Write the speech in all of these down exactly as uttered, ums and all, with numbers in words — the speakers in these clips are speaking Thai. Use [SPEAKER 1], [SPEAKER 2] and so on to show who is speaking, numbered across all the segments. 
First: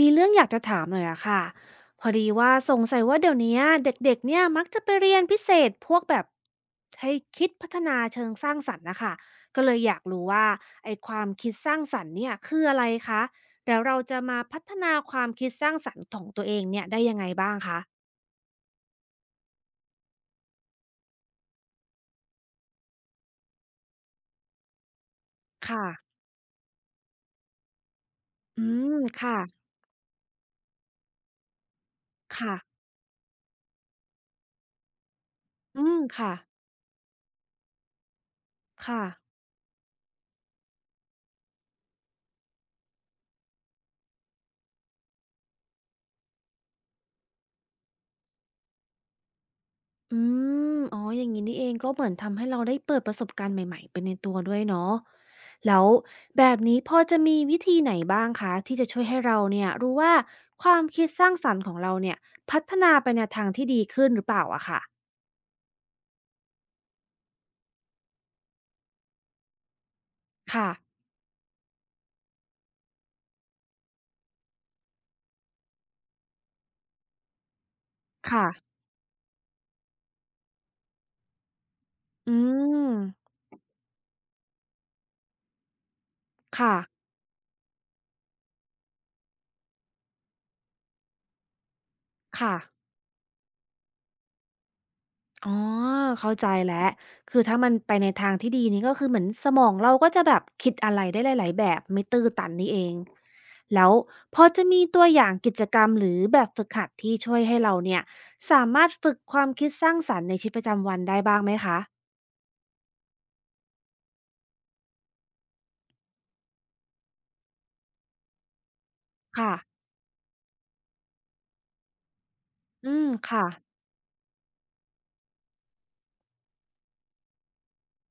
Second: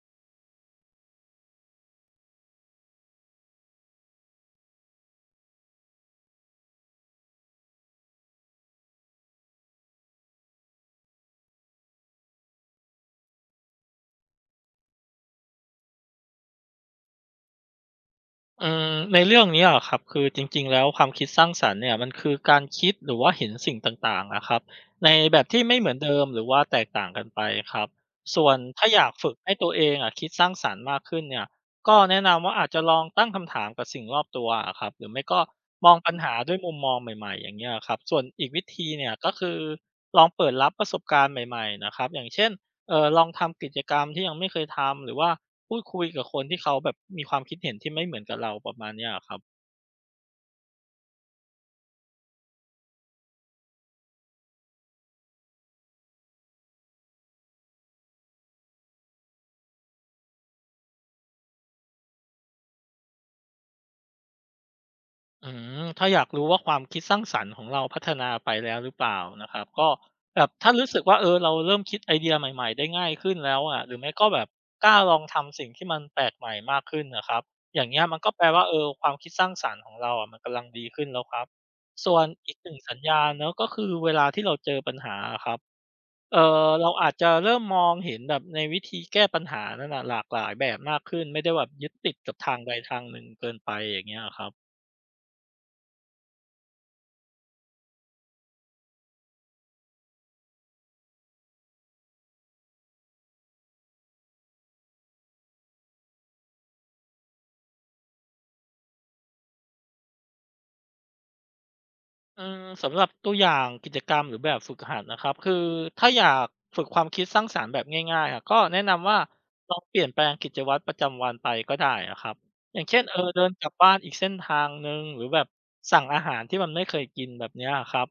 [SPEAKER 1] มีเรื่องอยากจะถามหน่อยอะค่ะ พอดีว่าสงสัยว่าเดี๋ยวเนี้ยเด็กๆเนี่ยมักจะไปเรียนพิเศษพวกแบบให้คิดพัฒนาเชิงสร้างสรรค์นะคะ ก็เลยอยากรู้ว่าไอ้ความคิดสร้างสรรค์เนี่ยคืออะไรคะ แล้วเราจะมาพัฒนาความคิดสร้างสรรค์ของตัวเองเนี่ยได้ยังไงบ้างคะ
[SPEAKER 2] อืมในเรื่องนี้อะครับคือจริงๆแล้วความคิดสร้างสรรค์เนี่ยมันคือการคิดหรือว่าเห็นสิ่งต่างๆนะครับในแบบที่ไม่
[SPEAKER 1] ค่ะ
[SPEAKER 2] เหมือนเดิมหรือว่าแตกต่างกันไปครับส่วน
[SPEAKER 1] อื
[SPEAKER 2] ถ้า
[SPEAKER 1] ม
[SPEAKER 2] อยากฝึก
[SPEAKER 1] ค่ะ
[SPEAKER 2] ให้ตัวเองอะคิดสร้างสรรค์มากขึ้นเนี่ยก็แนะนำว่า
[SPEAKER 1] ค่ะ
[SPEAKER 2] อาจจะลองตั้งคำถามกับสิ่งรอบตัวอะครับหรือไม่ก็
[SPEAKER 1] อื
[SPEAKER 2] มอง
[SPEAKER 1] ม
[SPEAKER 2] ปัญหา
[SPEAKER 1] ค่ะ
[SPEAKER 2] ด้วยมุมมองใหม่ๆอย่างเงี้ยครับส่วนอีกวิธี
[SPEAKER 1] ค่ะ
[SPEAKER 2] เนี่ยก็คือลองเปิดรับประสบการณ์ใหม่ๆนะครับอย่างเช่นเออลองทำกิจกรรมที่ยังไม่เคยทำหรือว่า พูดคุยกับคนที่เขาแบบมีความคิดเห็นที่ไม่เหมือนกับเราประมาณเนี้ยอะครับ
[SPEAKER 1] อืมอ๋ออย่างงี้นี่เองก็เหมือนทำให้เราได้เปิดประสบการณ์ใหม่ๆไปในตัวด้วยเนาะแล้วแบบนี้พอจะมีวิธีไหนบ้างคะที่จะช่วยให้เราเนี่ยรู้ว่าความคิดสร้างสรรค์ของเราเนี่ยพัฒนาไปในทางที่ดีขึ้นหรือเปล่าอะค่ะ
[SPEAKER 2] อืมถ้าอยากรู้ว่าความคิดสร้างสรรค์ของเราพัฒนาไปแล้วหรือเปล่านะครับก็แบบ
[SPEAKER 1] ค่ะ
[SPEAKER 2] ถ้ารู้สึกว่าเออเราเริ่มคิดไอเดียใหม่ๆได้ง่ายขึ้นแล้วอะหรือไม่ก็แบบกล้าลองทำสิ่งที่มันแปลกใหม่มากขึ้นน่ะครับอย่างเงี้ยมันก็แป
[SPEAKER 1] ค่ะ
[SPEAKER 2] ลว่าเออความคิดสร้างสรรค์ของเราอะมันกำลังดีขึ้นแล้วครับส่วน
[SPEAKER 1] อื
[SPEAKER 2] อีกหนึ่ง
[SPEAKER 1] ม
[SPEAKER 2] สัญญาณเนาะก็คือเวลาที่เราเจอปัญหาอะครับ เอ่อ
[SPEAKER 1] ค่ะ
[SPEAKER 2] เราอาจจะเริ่มมองเห็นแบบในวิธีแก้ปัญหานั่นน่ะหลากหลายแบบมากขึ้นไม่ได้แบบยึดติดกับ
[SPEAKER 1] ค่ะ
[SPEAKER 2] ทางใดทางหนึ่งเกินไปอย่างเงี้ยอะครับ
[SPEAKER 1] อ๋อเข้าใจแล้วคือถ้ามันไปในทางที่ดีนี่ก็คือเหมือนสมองเราก็จะแบบคิดอะไรได้หลายๆแบบไม่ตื้อตันนี่เองแล้วพอจะมีตัวอย่างกิจกรรมหรือแบบฝึกหัดที่ช่วยให้เราเนี่ยสามารถฝึกความคิดสร้างสรรค์ในชีวิตประจำวันได้บ้างไหมคะ
[SPEAKER 2] อืมสำหรับตัวอย่างกิจกรรมหรือแบบฝึกหัดนะครับคือถ้าอยากฝึกความคิดสร้างสรรค์แบบง่ายๆอะก็แนะนำว่า
[SPEAKER 1] ค่ะ
[SPEAKER 2] ลองเปลี่ยนแปลงกิจวัตรประจำวันไปก็ได้อะครับอย่าง
[SPEAKER 1] อื
[SPEAKER 2] เช่น
[SPEAKER 1] ม
[SPEAKER 2] เออเดิ
[SPEAKER 1] ค่ะ
[SPEAKER 2] นกลับบ้านอีกเส้นทางหนึ่งหรือแบบสั่งอาหารที่มันไม่เคยกินแบบเนี้ยครับ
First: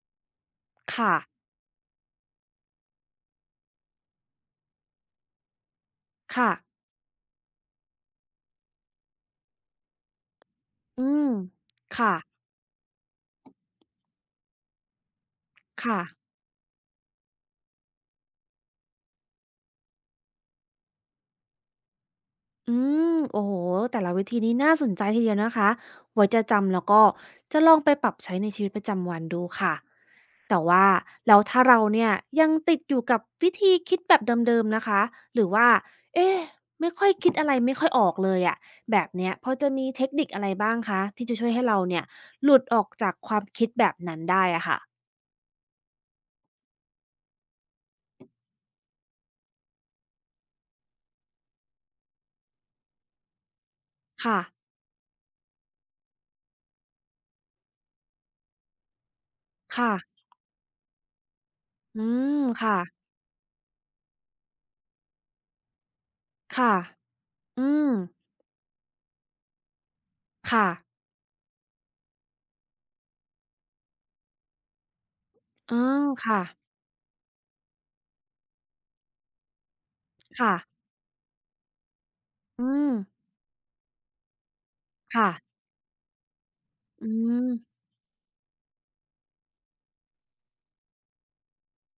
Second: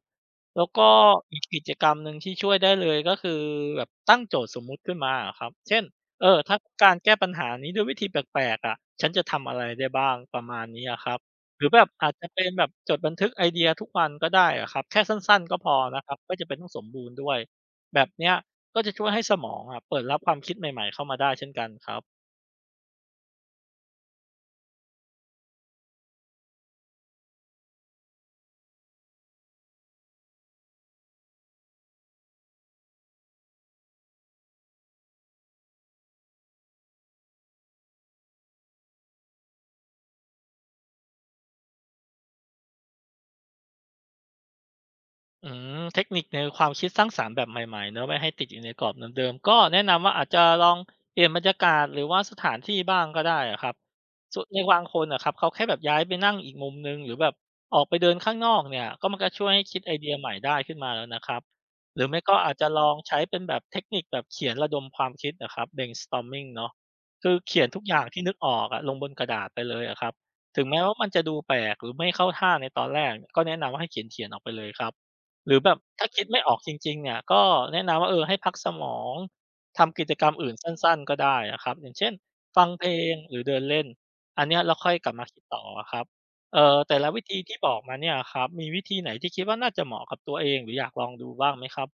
[SPEAKER 2] แล้วก็
[SPEAKER 1] ค่ะ
[SPEAKER 2] อีกกิจกรรมหนึ่งที่ช่วยได้เลยก็คือแบบตั้งโจทย์สมมุติขึ้นมาอะครับเช่นเออ
[SPEAKER 1] ค่ะ
[SPEAKER 2] ถ้าการแก้ปัญหานี้ด้วยวิธีแปลกๆอะฉันจะทำอะไรได้บ้างประมาณนี้อะ
[SPEAKER 1] อื
[SPEAKER 2] ครับ
[SPEAKER 1] ม
[SPEAKER 2] หรือแบบอาจ
[SPEAKER 1] ค่ะ
[SPEAKER 2] จะเป็นแบบจดบันทึกไอเดียทุกวันก็ได้อะครับแค่สั้นๆก็พอ
[SPEAKER 1] ค่ะ
[SPEAKER 2] นะครับไม่จำเป็นต้องสมบูรณ์ด้วยแบบเนี้ยก็จะช่วยให้สมองอะเปิดรับความคิดใหม่ๆเข้ามาได้เช่นกันครับ
[SPEAKER 1] อืมโอ้โหแต่ละวิธีนี้น่าสนใจทีเดียวนะคะไว้จะจำแล้วก็จะลองไปปรับใช้ในชีวิตประจำวันดูค่ะแต่ว่าแล้วถ้าเราเนี่ยยังติดอยู่กับวิธีคิดแบบเดิมๆนะคะหรือว่าเอ๊ะไม่ค่อยคิดอะไรไม่ค่อยออกเลยอะแบบเนี้ยพอจะมีเทคนิคอะไรบ้างคะที่จะช่วยให้เราเนี่ยหลุดออกจากความคิดแบบนั้นได้อะค่ะ
[SPEAKER 2] อืมเทคนิคในความคิดสร้างสรรค์แบบใหม่ๆเนาะไม่ให้ติดอยู่ในกรอบเดิมๆก็แนะนำว่าอาจจะลองเปลี่ยนบรรยากาศหรือว่าสถานที่บ้างก็ได้อะครับ
[SPEAKER 1] ค่ะ
[SPEAKER 2] สุในบางคนนะครับเขาแค่แบบย้ายไปนั่งอีกมุมหนึ่งหรือแบบออกไปเดินข้างนอกเนี่ยก็มันก็ช่วยให้คิดไอ
[SPEAKER 1] ค่ะ
[SPEAKER 2] เดียใหม่ได้ขึ้นมาแล้วนะครับห
[SPEAKER 1] อื
[SPEAKER 2] รือไม่ก็
[SPEAKER 1] ม
[SPEAKER 2] อาจจะ
[SPEAKER 1] ค่ะ
[SPEAKER 2] ลองใช้เป็นแบบเทคนิคแบบเขียนระดมความคิดอะครับ เบรนสตอร์มมิ่ง เนาะ
[SPEAKER 1] ค่ะ
[SPEAKER 2] คือเขี
[SPEAKER 1] อื
[SPEAKER 2] ยนทุก
[SPEAKER 1] ม
[SPEAKER 2] อย่างที่นึกออกอะลงบนกระดาษไปเลยอะครับถึง
[SPEAKER 1] ค่ะ
[SPEAKER 2] แม้ว่ามันจะดูแปลกหรือไม่เข้าท่าในตอนแรกก็แนะนำว่าให้เขียนเขียนออกไปเลยครับ หรือแบ
[SPEAKER 1] อื
[SPEAKER 2] บ
[SPEAKER 1] ม
[SPEAKER 2] ถ้าคิดไม่
[SPEAKER 1] ค่ะ
[SPEAKER 2] ออกจริงๆเนี่ยก็แนะนำว่าเออให้พักสมองทำกิจกรรมอื่
[SPEAKER 1] ค่ะ
[SPEAKER 2] นสั้นๆก็ได้อะครับอย่างเช่นฟัง
[SPEAKER 1] อื
[SPEAKER 2] เพล
[SPEAKER 1] ม
[SPEAKER 2] งหรือเดินเล่นอันเนี้ยเราค่อยกลับมา
[SPEAKER 1] ค่ะ
[SPEAKER 2] คิดต่ออะครับเอ่อแต่
[SPEAKER 1] อื
[SPEAKER 2] ละวิธีที่บอ
[SPEAKER 1] ม
[SPEAKER 2] กมาเนี่ยอะครับมีวิธีไหนที่คิดว่าน่าจะเหมาะกับตัวเองหรืออยากลองดูบ้างไหมครับ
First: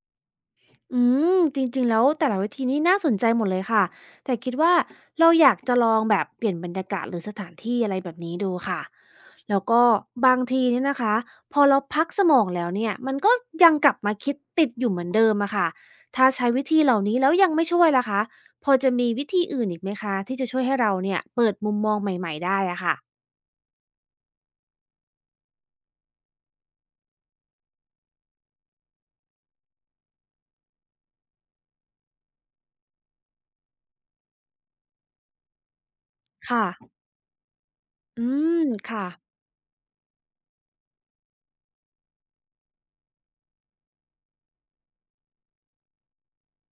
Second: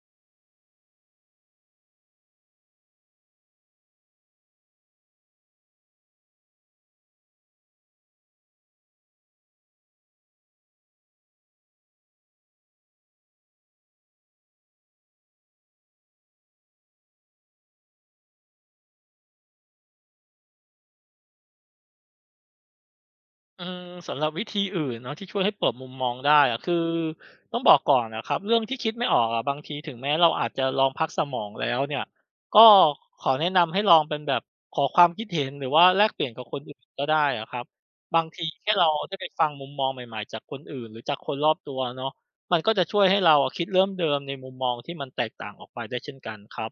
[SPEAKER 1] อืมจริงๆแล้วแต่ละวิธีนี้น่าสนใจหมดเลยค่ะ แต่คิดว่าเราอยากจะลองแบบเปลี่ยนบรรยากาศหรือสถานที่อะไรแบบนี้ดูค่ะแล้วก็บางทีเนี่ยนะคะพอเราพักสมองแล้วเนี่ยมันก็ยังกลับมาคิดติดอยู่เหมือนเดิมอะค่ะถ้าใช้วิธีเหล่านี้แล้วยังไม่ช่วยล่ะคะพอจะมีวิธีอื่นอีกไหมคะที่จะช่วยให้เราเนี่ยเปิดมุมมองใหม่ๆได้อะค่ะ
[SPEAKER 2] อืมสำหรับวิธีอื่นเนาะที่ช่วยให้เปิดมุมมองได้อะคือต้องบอกก่อนนะครับเรื่องที่คิดไม่ออกอะบางทีถึงแม้เราอาจจะลองพักสมองแล้วเนี่ยก็ขอแนะนำให้ลองเป็นแบบขอความคิดเห็นหรือว่าแลกเปลี่ยนกับคน
[SPEAKER 1] ค่ะ
[SPEAKER 2] อื่นก็ได้อะครับบา
[SPEAKER 1] อื
[SPEAKER 2] งที
[SPEAKER 1] ม
[SPEAKER 2] แค่เรา
[SPEAKER 1] ค่ะ
[SPEAKER 2] ได้ไปฟังมุมมองใหม่ๆจากคนอื่นหรือจากคนรอบตัวเนาะมันก็จะช่วยให้เราอะคิดเริ่มเดิมในมุมมองที่มันแตกต่างออกไปได้เช่นกันครับ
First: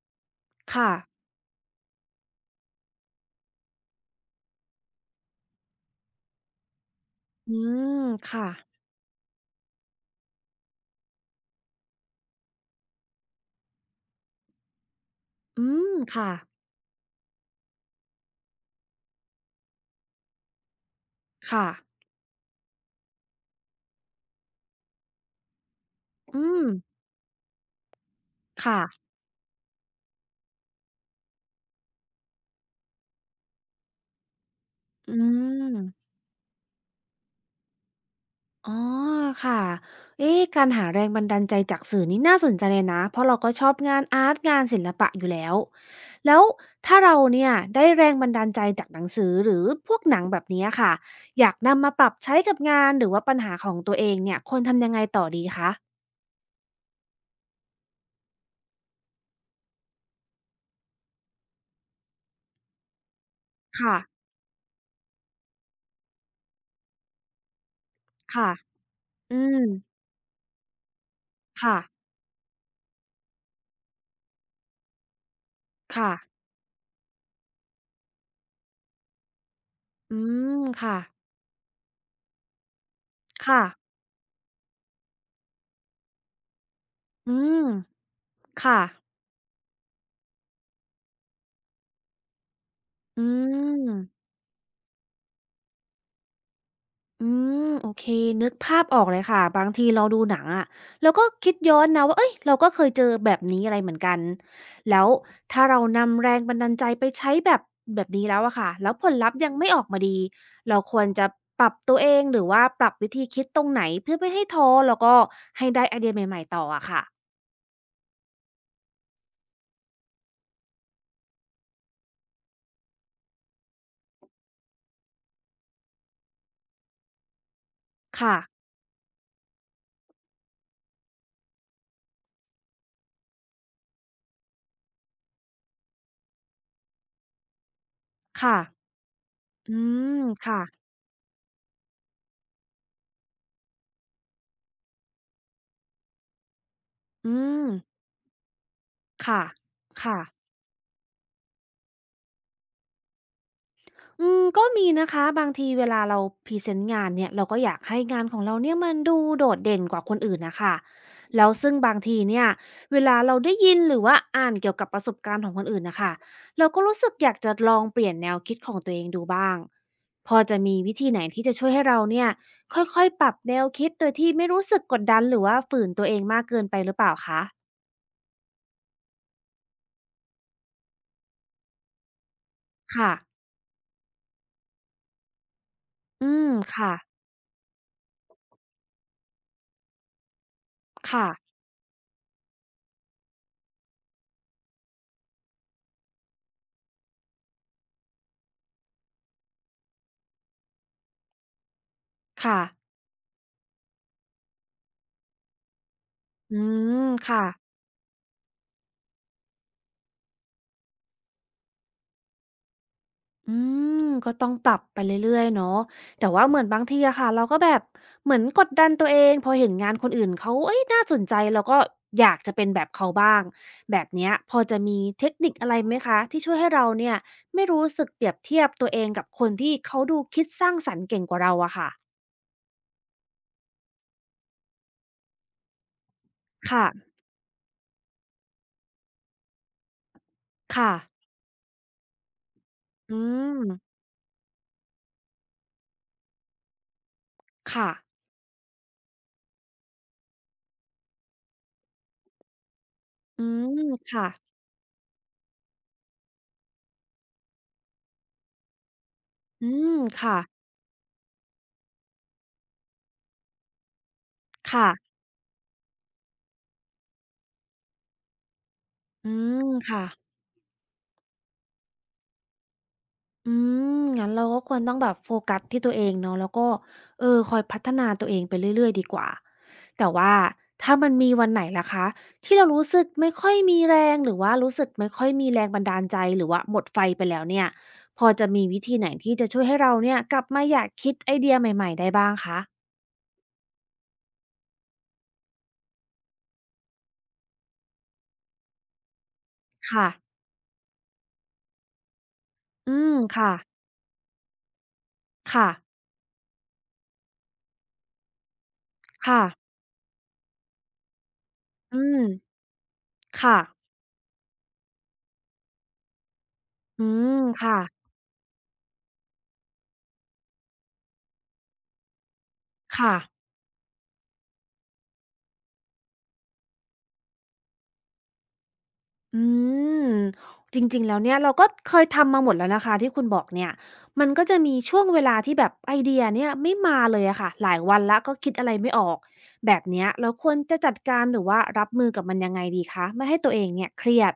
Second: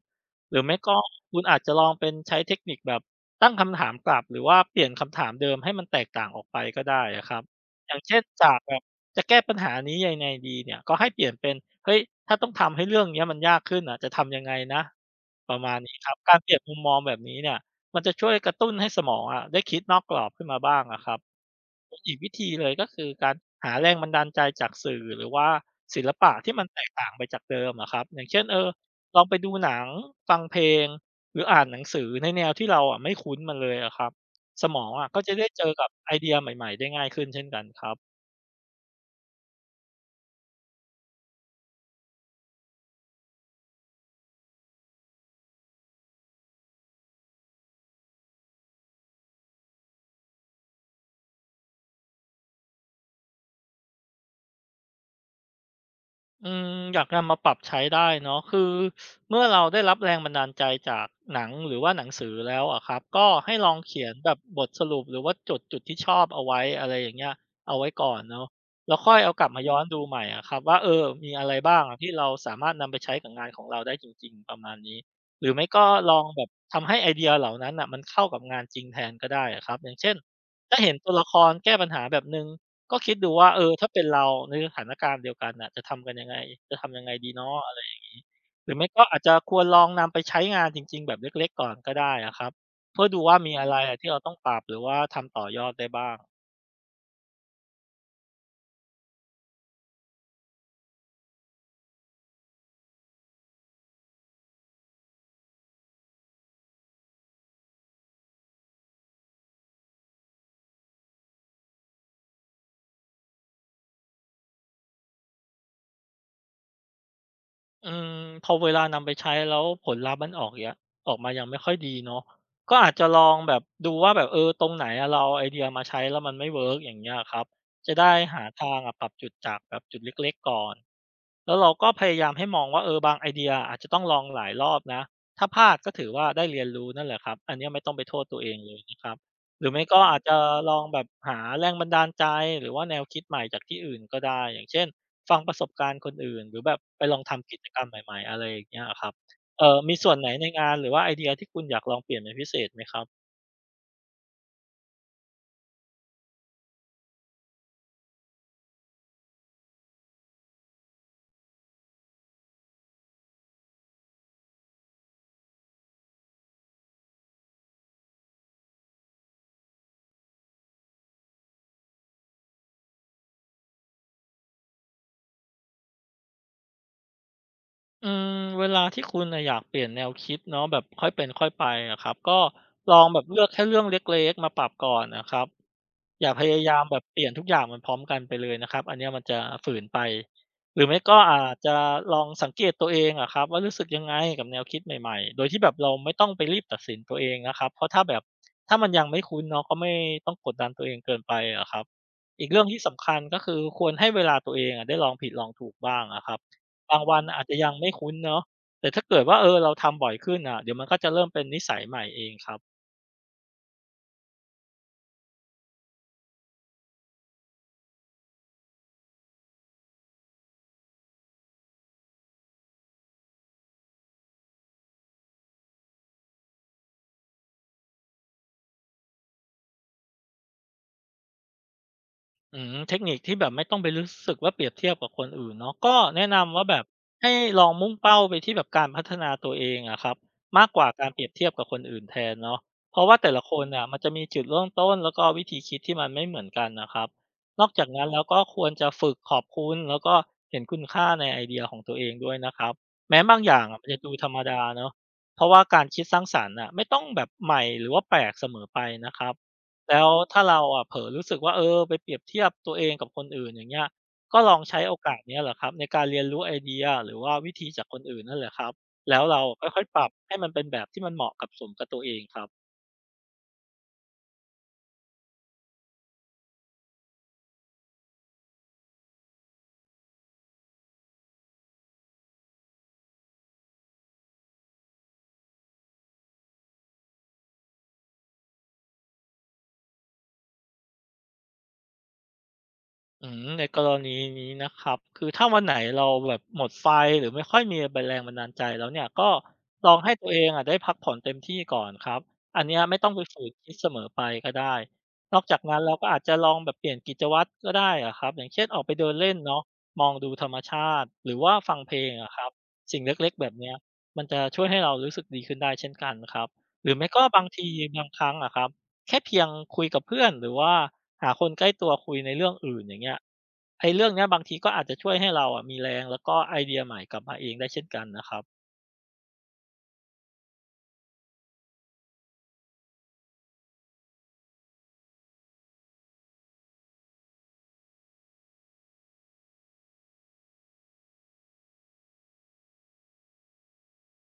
[SPEAKER 2] หรือไม่
[SPEAKER 1] ค่ะ
[SPEAKER 2] ก็คุณอาจจะลองเป็นใช้เทคนิคแบบตั้งคำถามกลับหรือว่าเปลี่ยนคำถามเดิมให้มันแตกต่างออกไปก็ได้อะครับ
[SPEAKER 1] อื
[SPEAKER 2] อย่าง
[SPEAKER 1] ม
[SPEAKER 2] เช่น
[SPEAKER 1] ค่ะ
[SPEAKER 2] จากแบบจะแก้ปัญหานี้ยังไงดีเนี่ยก็ให้เปลี่ยนเป็นเฮ้ยถ้าต้องทำให้เรื่องเนี้ยมันยากขึ้นอะจะทำยังไงนะประ
[SPEAKER 1] อื
[SPEAKER 2] มาณ
[SPEAKER 1] ม
[SPEAKER 2] นี้ครับ
[SPEAKER 1] ค่ะ
[SPEAKER 2] การเปลี่ยนมุมมองแบบนี้เนี่ยมันจะช่วยกระตุ้นให้สมองอะได้คิดนอกกรอบขึ้นมาบ้างอะครับ
[SPEAKER 1] ค่ะ
[SPEAKER 2] อีกวิธีเลยก็คือการหาแรงบันดาลใจจากสื่อหรือว่าศิลปะ
[SPEAKER 1] อื
[SPEAKER 2] ที่มั
[SPEAKER 1] ม
[SPEAKER 2] นแตกต่างไปจากเดิมอะครับอย่างเช่นเออ
[SPEAKER 1] ค่ะ
[SPEAKER 2] ลองไปดูหนังฟังเพลงหรืออ่านหนังสือในแนวที่เราอะไม่คุ้นมันเลยอะครับสมองอะ
[SPEAKER 1] อื
[SPEAKER 2] ก็จะได้เจอ
[SPEAKER 1] ม
[SPEAKER 2] กับไอเดียใหม่ๆได้ง่ายขึ้นเช่นกันครับ
[SPEAKER 1] อ๋อค่ะเอ๊ะการหาแรงบันดาลใจจากสื่อนี่น่าสนใจเลยนะ เพราะเราก็ชอบงานอาร์ตงานศิลปะอยู่แล้ว แล้วถ้าเราเนี่ยได้แรงบันดาลใจจากหนังสือหรือพวกหนังแบบนี้ค่ะ อยากนำมาปรับใช้กับงานหรือว่าปัญหาของตัวเองเนี่ยควรทำยังไงต่อดีคะ
[SPEAKER 2] อืมอยากนำมาปรับใช้ได้เนาะคือเมื่อเราได้รับแรงบันดาลใจจากหนังหรือว่าหนังสือแล้วอะครับก็ให้ลอง
[SPEAKER 1] ค่ะ
[SPEAKER 2] เขียนแบบบทสรุปหรือว่าจดจุดที่ชอบเอาไว้อะไรอย่างเงี้ยเอาไว้ก่อนเนาะ
[SPEAKER 1] ค่ะ
[SPEAKER 2] แล้วค่อยเอา
[SPEAKER 1] อื
[SPEAKER 2] กลับ
[SPEAKER 1] ม
[SPEAKER 2] มาย้อนดูใหม่อะครับว่าเออมีอะไร
[SPEAKER 1] ค่ะ
[SPEAKER 2] บ้างอะที่เราสามารถนำไปใช้กับงานของเราได้จริงๆประมาณนี้หรือไม่ก็
[SPEAKER 1] ค่ะ
[SPEAKER 2] ลองแบบทำให้ไอเดียเหล่านั้นอ่ะมันเข้ากับงานจริงแทนก็ได้อะครับอย่างเช่
[SPEAKER 1] อื
[SPEAKER 2] น
[SPEAKER 1] ม
[SPEAKER 2] ถ้าเห็น
[SPEAKER 1] ค่ะ
[SPEAKER 2] ตัวละครแก้ปัญหาแบบนึง ก็คิดดูว่าเอ
[SPEAKER 1] ค่ะ
[SPEAKER 2] อถ้าเป็นเราในสถานการณ์เดียวกันน่ะจะทำกันยังไงจะทำยังไงดี
[SPEAKER 1] อื
[SPEAKER 2] เนาะ
[SPEAKER 1] ม
[SPEAKER 2] อะไรอย่างงี้หรือ
[SPEAKER 1] ค่ะ
[SPEAKER 2] ไม่ก็อาจจะควรลองนำไปใช้งานจริงๆแบบเล็กๆก่อนก็ได้อะครับเพื่อดู
[SPEAKER 1] อื
[SPEAKER 2] ว่ามีอะไร
[SPEAKER 1] ม
[SPEAKER 2] อะที่เราต้องปรับหรือว่าทำต่อยอดได้บ้าง
[SPEAKER 1] อืมโอเคนึกภาพออกเลยค่ะบางทีเราดูหนังอะเราก็คิดย้อนนะว่าเอ้ยเราก็เคยเจอแบบนี้อะไรเหมือนกันแล้วถ้าเรานำแรงบันดาลใจไปใช้แบบแบบนี้แล้วอะค่ะแล้วผลลัพธ์ยังไม่ออกมาดีเราควรจะปรับตัวเองหรือว่าปรับวิธีคิดตรงไหนเพื่อไม่ให้ท้อแล้วก็ให้ได้ไอเดียใหม่ๆต่ออะค่ะ
[SPEAKER 2] อืมพอเวลานำไปใช้แล้วผลลัพธ์มันออกเงี้ยออกมายังไม่ค่อยดีเนาะก็อาจจะลองแบบดูว่าแบบเออตรงไหนอะเราเอาไอเดียมาใช้แล้วมันไม่เวิร์กอย่างเงี้ยครับจะได้หา
[SPEAKER 1] ค่ะ
[SPEAKER 2] ทางอะปรับจุดจากแบบจุดเล็กๆก่อนแล้วเราก็พยายามให้มองว่าเออบางไอเดียอาจจะต้องลองหลายรอบนะถ้าพลาดก็ถือว่าได้เรียนรู้นั่นแหละครับอันเนี้ยไม่ต้องไปโทษตัวเอง
[SPEAKER 1] ค่ะ
[SPEAKER 2] เลยนะครับหรือ
[SPEAKER 1] อื
[SPEAKER 2] ไม่ก็อา
[SPEAKER 1] ม
[SPEAKER 2] จจะ
[SPEAKER 1] ค่ะ
[SPEAKER 2] ลองแบบหาแรงบันดาลใจหรือว่าแนวคิดใหม่จากที่อื่นก็ได้อย่างเช่น ฟังประสบการณ์คนอื่นหรือแบบไปลอง
[SPEAKER 1] อื
[SPEAKER 2] ทำกิจ
[SPEAKER 1] ม
[SPEAKER 2] กรรมใหม่ๆอะไรอย่างเงี้ยอะครับ
[SPEAKER 1] ค่ะ
[SPEAKER 2] เอ่อมีส่วน
[SPEAKER 1] ค่ะ
[SPEAKER 2] ไหนในงานหรือว่าไอเดียที่คุณอยากลองเปลี่ยนเป็นพิเศษไหมครับ
[SPEAKER 1] อืมก็มีนะคะบางทีเวลาเราพรีเซนต์งานเนี่ยเราก็อยากให้งานของเราเนี่ยมันดูโดดเด่นกว่าคนอื่นนะคะแล้วซึ่งบางทีเนี่ยเวลาเราได้ยินหรือว่าอ่านเกี่ยวกับประสบการณ์ของคนอื่นนะคะเราก็รู้สึกอยากจะลองเปลี่ยนแนวคิดของตัวเองดูบ้างพอจะมีวิธีไหนที่จะช่วยให้เราเนี่ยค่อยๆปรับแนวคิดโดยที่ไม่รู้สึกกดดันหรือว่าฝืนตัวเองมากเกินไปหรือเปล่าคะ
[SPEAKER 2] อืมเวลาที่คุณน่ะอยากเปลี่ยนแนวคิดเนาะแบบค่อยเป็นค่อยไปอะครับก็ลอง
[SPEAKER 1] ค่ะ
[SPEAKER 2] แบบเลือกแค่เรื่องเล็กๆมาปรับก่อนนะครับอ
[SPEAKER 1] อื
[SPEAKER 2] ย่าพ
[SPEAKER 1] ม
[SPEAKER 2] ยายาม
[SPEAKER 1] ค่ะ
[SPEAKER 2] แบบเปลี่ยนทุกอย่างมันพร้อมกันไปเลยนะครับอันเนี้ยมันจะฝืนไปหรือไม่ก็อา
[SPEAKER 1] ค่ะ
[SPEAKER 2] จจะลองสังเกตตัวเองอะครับว่ารู้สึกยังไงกับแนวคิดใหม่ๆโดยที่แบบเราไม่ต้องไปรีบตัดสินตัวเองนะครับเพราะถ้าแบบถ้ามันยังไม่คุ้นเนาะก็ไม่ต้องกดดันตัวเองเกินไปอะครับอีก
[SPEAKER 1] ค่ะ
[SPEAKER 2] เรื่องที่สำคัญก็คือควรให้เวลาตัวเองอะได้ลองผิดลองถูกบ้างอะครับ
[SPEAKER 1] อื
[SPEAKER 2] บาง
[SPEAKER 1] ม
[SPEAKER 2] วันอา
[SPEAKER 1] ค่ะ
[SPEAKER 2] จจะยังไม่คุ้นเนาะแต่ถ้าเกิดว่าเออเราทำบ่อยขึ้นน่ะเดี๋ยวมันก็จะเริ่มเป็นนิสัยใหม่เองครับ
[SPEAKER 1] อืมก็ต้องปรับไปเรื่อยๆเนาะแต่ว่าเหมือนบางทีอะค่ะเราก็แบบเหมือนกดดันตัวเองพอเห็นงานคนอื่นเขาเอ้ยน่าสนใจเราก็อยากจะเป็นแบบเขาบ้างแบบเนี้ยพอจะมีเทคนิคอะไรไหมคะที่ช่วยให้เราเนี่ยไม่รู้สึกเปรียบเทียบตัวเองกับคนที่เขาดูคิดสร้างสรรค์เก่งกว่าเราอะค่ะ
[SPEAKER 2] อืมเทคนิคที่แบบไม่ต้องไปรู้สึกว่าเปรียบเทียบกับคนอื่นเนาะก็แนะนำว่าแบบ
[SPEAKER 1] ค่ะ
[SPEAKER 2] ให้ลองมุ่งเป้าไปที่แบบการพัฒนาตัวเองอะครับมากกว่า
[SPEAKER 1] ค่ะ
[SPEAKER 2] การเปรียบเทียบกับคนอื่นแทนเนาะเพราะ
[SPEAKER 1] อื
[SPEAKER 2] ว่าแต่ละคน
[SPEAKER 1] ม
[SPEAKER 2] น่ะมันจะมีจุดเริ่มต้นแล้วก็วิธีคิดที่มันไม่เหมือนกันนะครับนอกจาก
[SPEAKER 1] ค่ะ
[SPEAKER 2] นั้นแล้วก็ควรจะฝึกขอบคุณแล้วก็เห็นคุณค่าในไอเดียของตัวเองด้วยนะครับแม้บาง
[SPEAKER 1] อื
[SPEAKER 2] อย่างอะ
[SPEAKER 1] ม
[SPEAKER 2] มันจะดูธ
[SPEAKER 1] ค่ะ
[SPEAKER 2] รรมดาเนาะเพราะว่าการคิดสร้างสรรค์อะไม่ต้องแบบใหม่หรือว่าแปลกเสมอไปนะครับ
[SPEAKER 1] อืม
[SPEAKER 2] แล้ว
[SPEAKER 1] ค่ะ
[SPEAKER 2] ถ้าเราอะเผลอรู้สึกว่าเออไปเปรียบเทียบตัวเองกับคนอื่นอย่างเงี้ยก็ลองใช้โอ
[SPEAKER 1] ค่ะ
[SPEAKER 2] กาสเนี้ยแหละครับในการเรียนรู้ไอเดียหรือว่าวิธีจากคนอื่นนั่นแหละครับแล้ว
[SPEAKER 1] อื
[SPEAKER 2] เรา
[SPEAKER 1] ม
[SPEAKER 2] ค่อยๆป
[SPEAKER 1] ค่ะ
[SPEAKER 2] รับให้มันเป็นแบบที่มันเหมาะกับสมกับตัวเองครับ
[SPEAKER 1] อืม งั้นเราก็ควรต้องแบบโฟกัสที่ตัวเองเนาะแล้วก็เออคอยพัฒนาตัวเองไปเรื่อยๆดีกว่าแต่ว่าถ้ามันมีวันไหนล่ะคะที่เรารู้สึกไม่ค่อยมีแรงหรือว่ารู้สึกไม่ค่อยมีแรงบันดาลใจหรือว่าหมดไฟไปแล้วเนี่ยพอจะมีวิธีไหนที่จะช่วยให้เราเนี่ยกลับมาอยากคิดไอเดียใหม่ๆได้บ้างคะ
[SPEAKER 2] อืมในกรณีนี้นะครับคือถ้าวันไหนเราแบบหมดไฟหรือไม่ค่อยมีแบรงบันดาลใจแล้วเนี่ยก็ลอง
[SPEAKER 1] ค่ะ
[SPEAKER 2] ให้ตัวเองอะได้พักผ่อนเต็มที่ก่อนครับอันเนี้ย
[SPEAKER 1] อื
[SPEAKER 2] ไม่ต้อง
[SPEAKER 1] ม
[SPEAKER 2] ไปฝื
[SPEAKER 1] ค่ะ
[SPEAKER 2] นคิดเสมอไปก็ได้นอกจาก
[SPEAKER 1] ค่ะ
[SPEAKER 2] นั้นเราก็อาจจะลองแบบเปลี่ยนกิจวัตรก็ได้อะครับอย่างเช่นออกไปเดินเล่น
[SPEAKER 1] ค่ะ
[SPEAKER 2] เนาะมองดูธรรมชาติหรือว่าฟังเพ
[SPEAKER 1] อื
[SPEAKER 2] ลง
[SPEAKER 1] ม
[SPEAKER 2] อะครับสิ่งเล็กๆแบบ
[SPEAKER 1] ค่ะ
[SPEAKER 2] เนี้ยมันจะช่วยให้เรารู้สึกดีขึ้นได้เช่นกันครับหรือ
[SPEAKER 1] อื
[SPEAKER 2] ไม่ก็
[SPEAKER 1] ม
[SPEAKER 2] บางที
[SPEAKER 1] ค่ะ
[SPEAKER 2] บางครั้งอะครับ แค่เพียงคุยกับเพื่อนหรือว่าหาคนใกล้ตัวคุยในเรื่องอื่นอย่างเงี้
[SPEAKER 1] ค่ะ
[SPEAKER 2] ยไอ้เรื่องเนี้ยบางทีก็อาจจะช่วยให้เราอะมีแรงแล้วก็ไอเดียใหม่กลับมาเองได้เช่นกันนะครับ
[SPEAKER 1] อืมจริงๆแล้วเนี่ยเราก็เคยทำมาหมดแล้วนะคะที่คุณบอกเนี่ยมันก็จะมีช่วงเวลาที่แบบไอเดียเนี่ยไม่มาเลยอะค่ะหลายวันแล้วก็คิดอะไรไม่ออกแบบเนี้ยเราควรจะจัดการหรือว่ารับมือกับมันยังไงดีคะไม่ให้ตัวเองเนี่ยเครียด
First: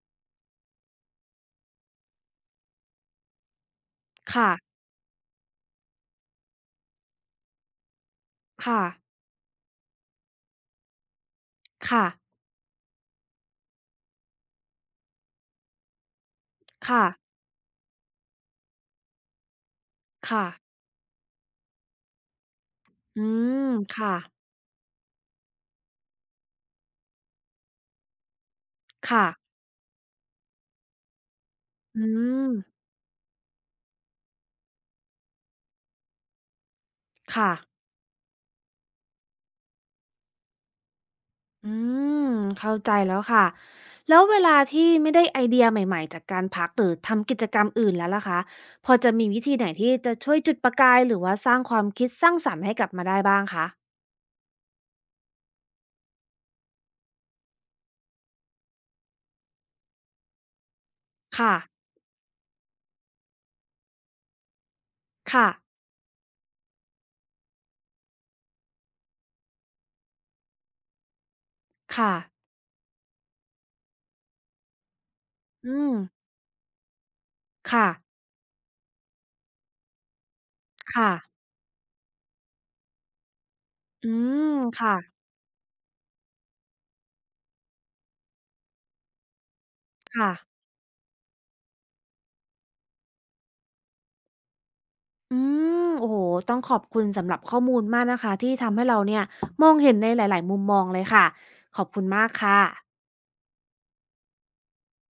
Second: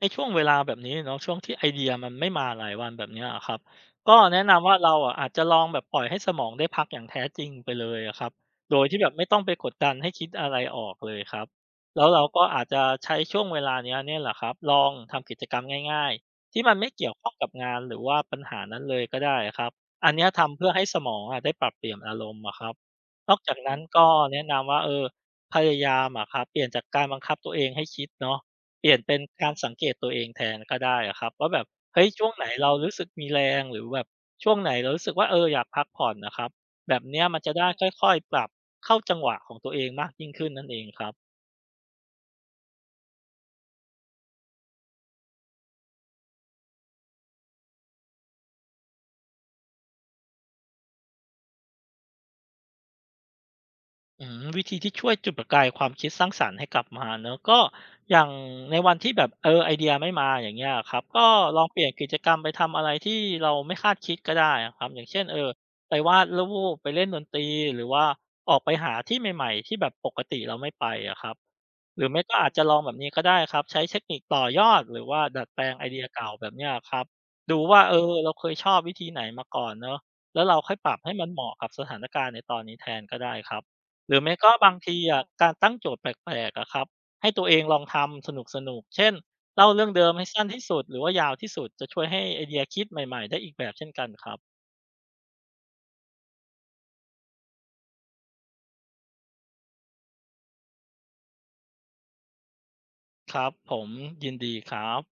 [SPEAKER 2] ในช่วงเวลาแบบนี้เนาะช่วงที่ไอเดียมันไม่มาหลายวันแบบเนี้ยอะครับก็แนะ
[SPEAKER 1] ค่ะ
[SPEAKER 2] นำว่าเราอะอาจจะลองแบบปล่อยให้สมองได้พักอย่างแท้จริงไปเลยอะครับโด
[SPEAKER 1] ค่ะ
[SPEAKER 2] ยที่แบบไม่ต้องไปกดดันให้คิดอะไรออกเลยครับแล้วเรา
[SPEAKER 1] ค่ะ
[SPEAKER 2] ก็อาจจะใช้ช่วงเวลาเนี้ยเนี่ยแหละครับลองทำกิจกรรมง่ายๆที่มันไม่
[SPEAKER 1] ค่ะ
[SPEAKER 2] เกี่ยวข้องกับงานหรือว่าปัญหานั้นเลยก็ได้อครับอันเนี้ยทำเพื่อ
[SPEAKER 1] ค่ะ
[SPEAKER 2] ให้สมองอะได้ปรับเปลี่ยนอารมณ์อะครับ
[SPEAKER 1] อื
[SPEAKER 2] นอกจาก
[SPEAKER 1] ม
[SPEAKER 2] นั้นก็
[SPEAKER 1] ค่ะ
[SPEAKER 2] แนะนำว่าเออพยายามอะครับเปลี่ยนจากการบังคับตัวเองให้คิดเนาะ เปลี่ยนเป็น
[SPEAKER 1] ค่ะ
[SPEAKER 2] การสังเกตตัวเองแทนก็ได้อะครับว่าแบบ
[SPEAKER 1] อื
[SPEAKER 2] เฮ้ยช่วงไหน
[SPEAKER 1] ม
[SPEAKER 2] เรารู้สึกมีแรงหรือแบบช่วงไหนเรารู้สึกว่าเอออยากพักผ่อนน่ะครับแบบเนี้ยมัน
[SPEAKER 1] ค่ะ
[SPEAKER 2] จะได้ค่อยๆปรับเข้าจังหวะของตัวเองมากยิ่งขึ้นนั่นเองครับ
[SPEAKER 1] อืมเข้าใจแล้วค่ะแล้วเวลาที่ไม่ได้ไอเดียใหม่ๆจากการพักหรือทำกิจกรรมอื่นแล้วล่ะคะพอจะมีวิธีไหนที่จะช่วยจุดประกายหรือว่าสร้างความคิดสร้างสรรค์ให้กลับมาได้บ้างคะ
[SPEAKER 2] อืมวิธีที่ช่วยจุดประกายความคิดสร้างสรรค์ให้กลับมาเนาะก็อย่างในวันที่แบบเออไอเดียไม่มาอย่างเงี้ยอะครับก็
[SPEAKER 1] ค่ะ
[SPEAKER 2] ลองเปลี่ยนกิจกรรมไปทำอะไรที่เราไม่คาดคิดก็ได้อะครับอย่างเช่นเอ
[SPEAKER 1] ค่ะ
[SPEAKER 2] อไปวาดรูปไปเล่นดนตรีหรือว่าออกไปหาที่ใหม่ๆที่แบบปกติเราไม่ไปอะครับ หรือ
[SPEAKER 1] ค่ะ
[SPEAKER 2] ไม่ก็อาจจะลองแบบนี้ก็ได้ครับใช้เทคนิคต่อยอดหรือว่าดัดแปลง
[SPEAKER 1] อื
[SPEAKER 2] ไอ
[SPEAKER 1] ม
[SPEAKER 2] เดียเก่าแบบเนี้ยครับดูว่า
[SPEAKER 1] ค่ะ
[SPEAKER 2] เออเราเคยชอบวิธีไหนมาก่อนเนาะแล้วเราค่อยปรับ
[SPEAKER 1] ค่ะ
[SPEAKER 2] ให้มันเหมาะกับสถานการณ์ในตอนนี้แทนก็ได้ครับ
[SPEAKER 1] อื
[SPEAKER 2] หรือไม่
[SPEAKER 1] ม
[SPEAKER 2] ก็บาง
[SPEAKER 1] ค่ะ
[SPEAKER 2] ทีอะการตั้งโจทย์แปลกๆอะครับให้ตัวเองลองทำสนุกๆเช่นเล่าเรื่องเดิมให้
[SPEAKER 1] ค่ะ
[SPEAKER 2] สั้นที่สุดหรือว่ายาวที่สุดจะช่วยให้ไอเดียคิดใหม่ๆได้อีกแบบเช่นกันครับ
[SPEAKER 1] อืมโอ้โหต้องขอบคุณสำหรับข้อมูลมากนะคะที่ทำให้เราเนี่ยมองเห็นในหลายๆมุมมองเลยค่ะขอบคุณมากค่ะ
[SPEAKER 2] ครับผมยินดีครับ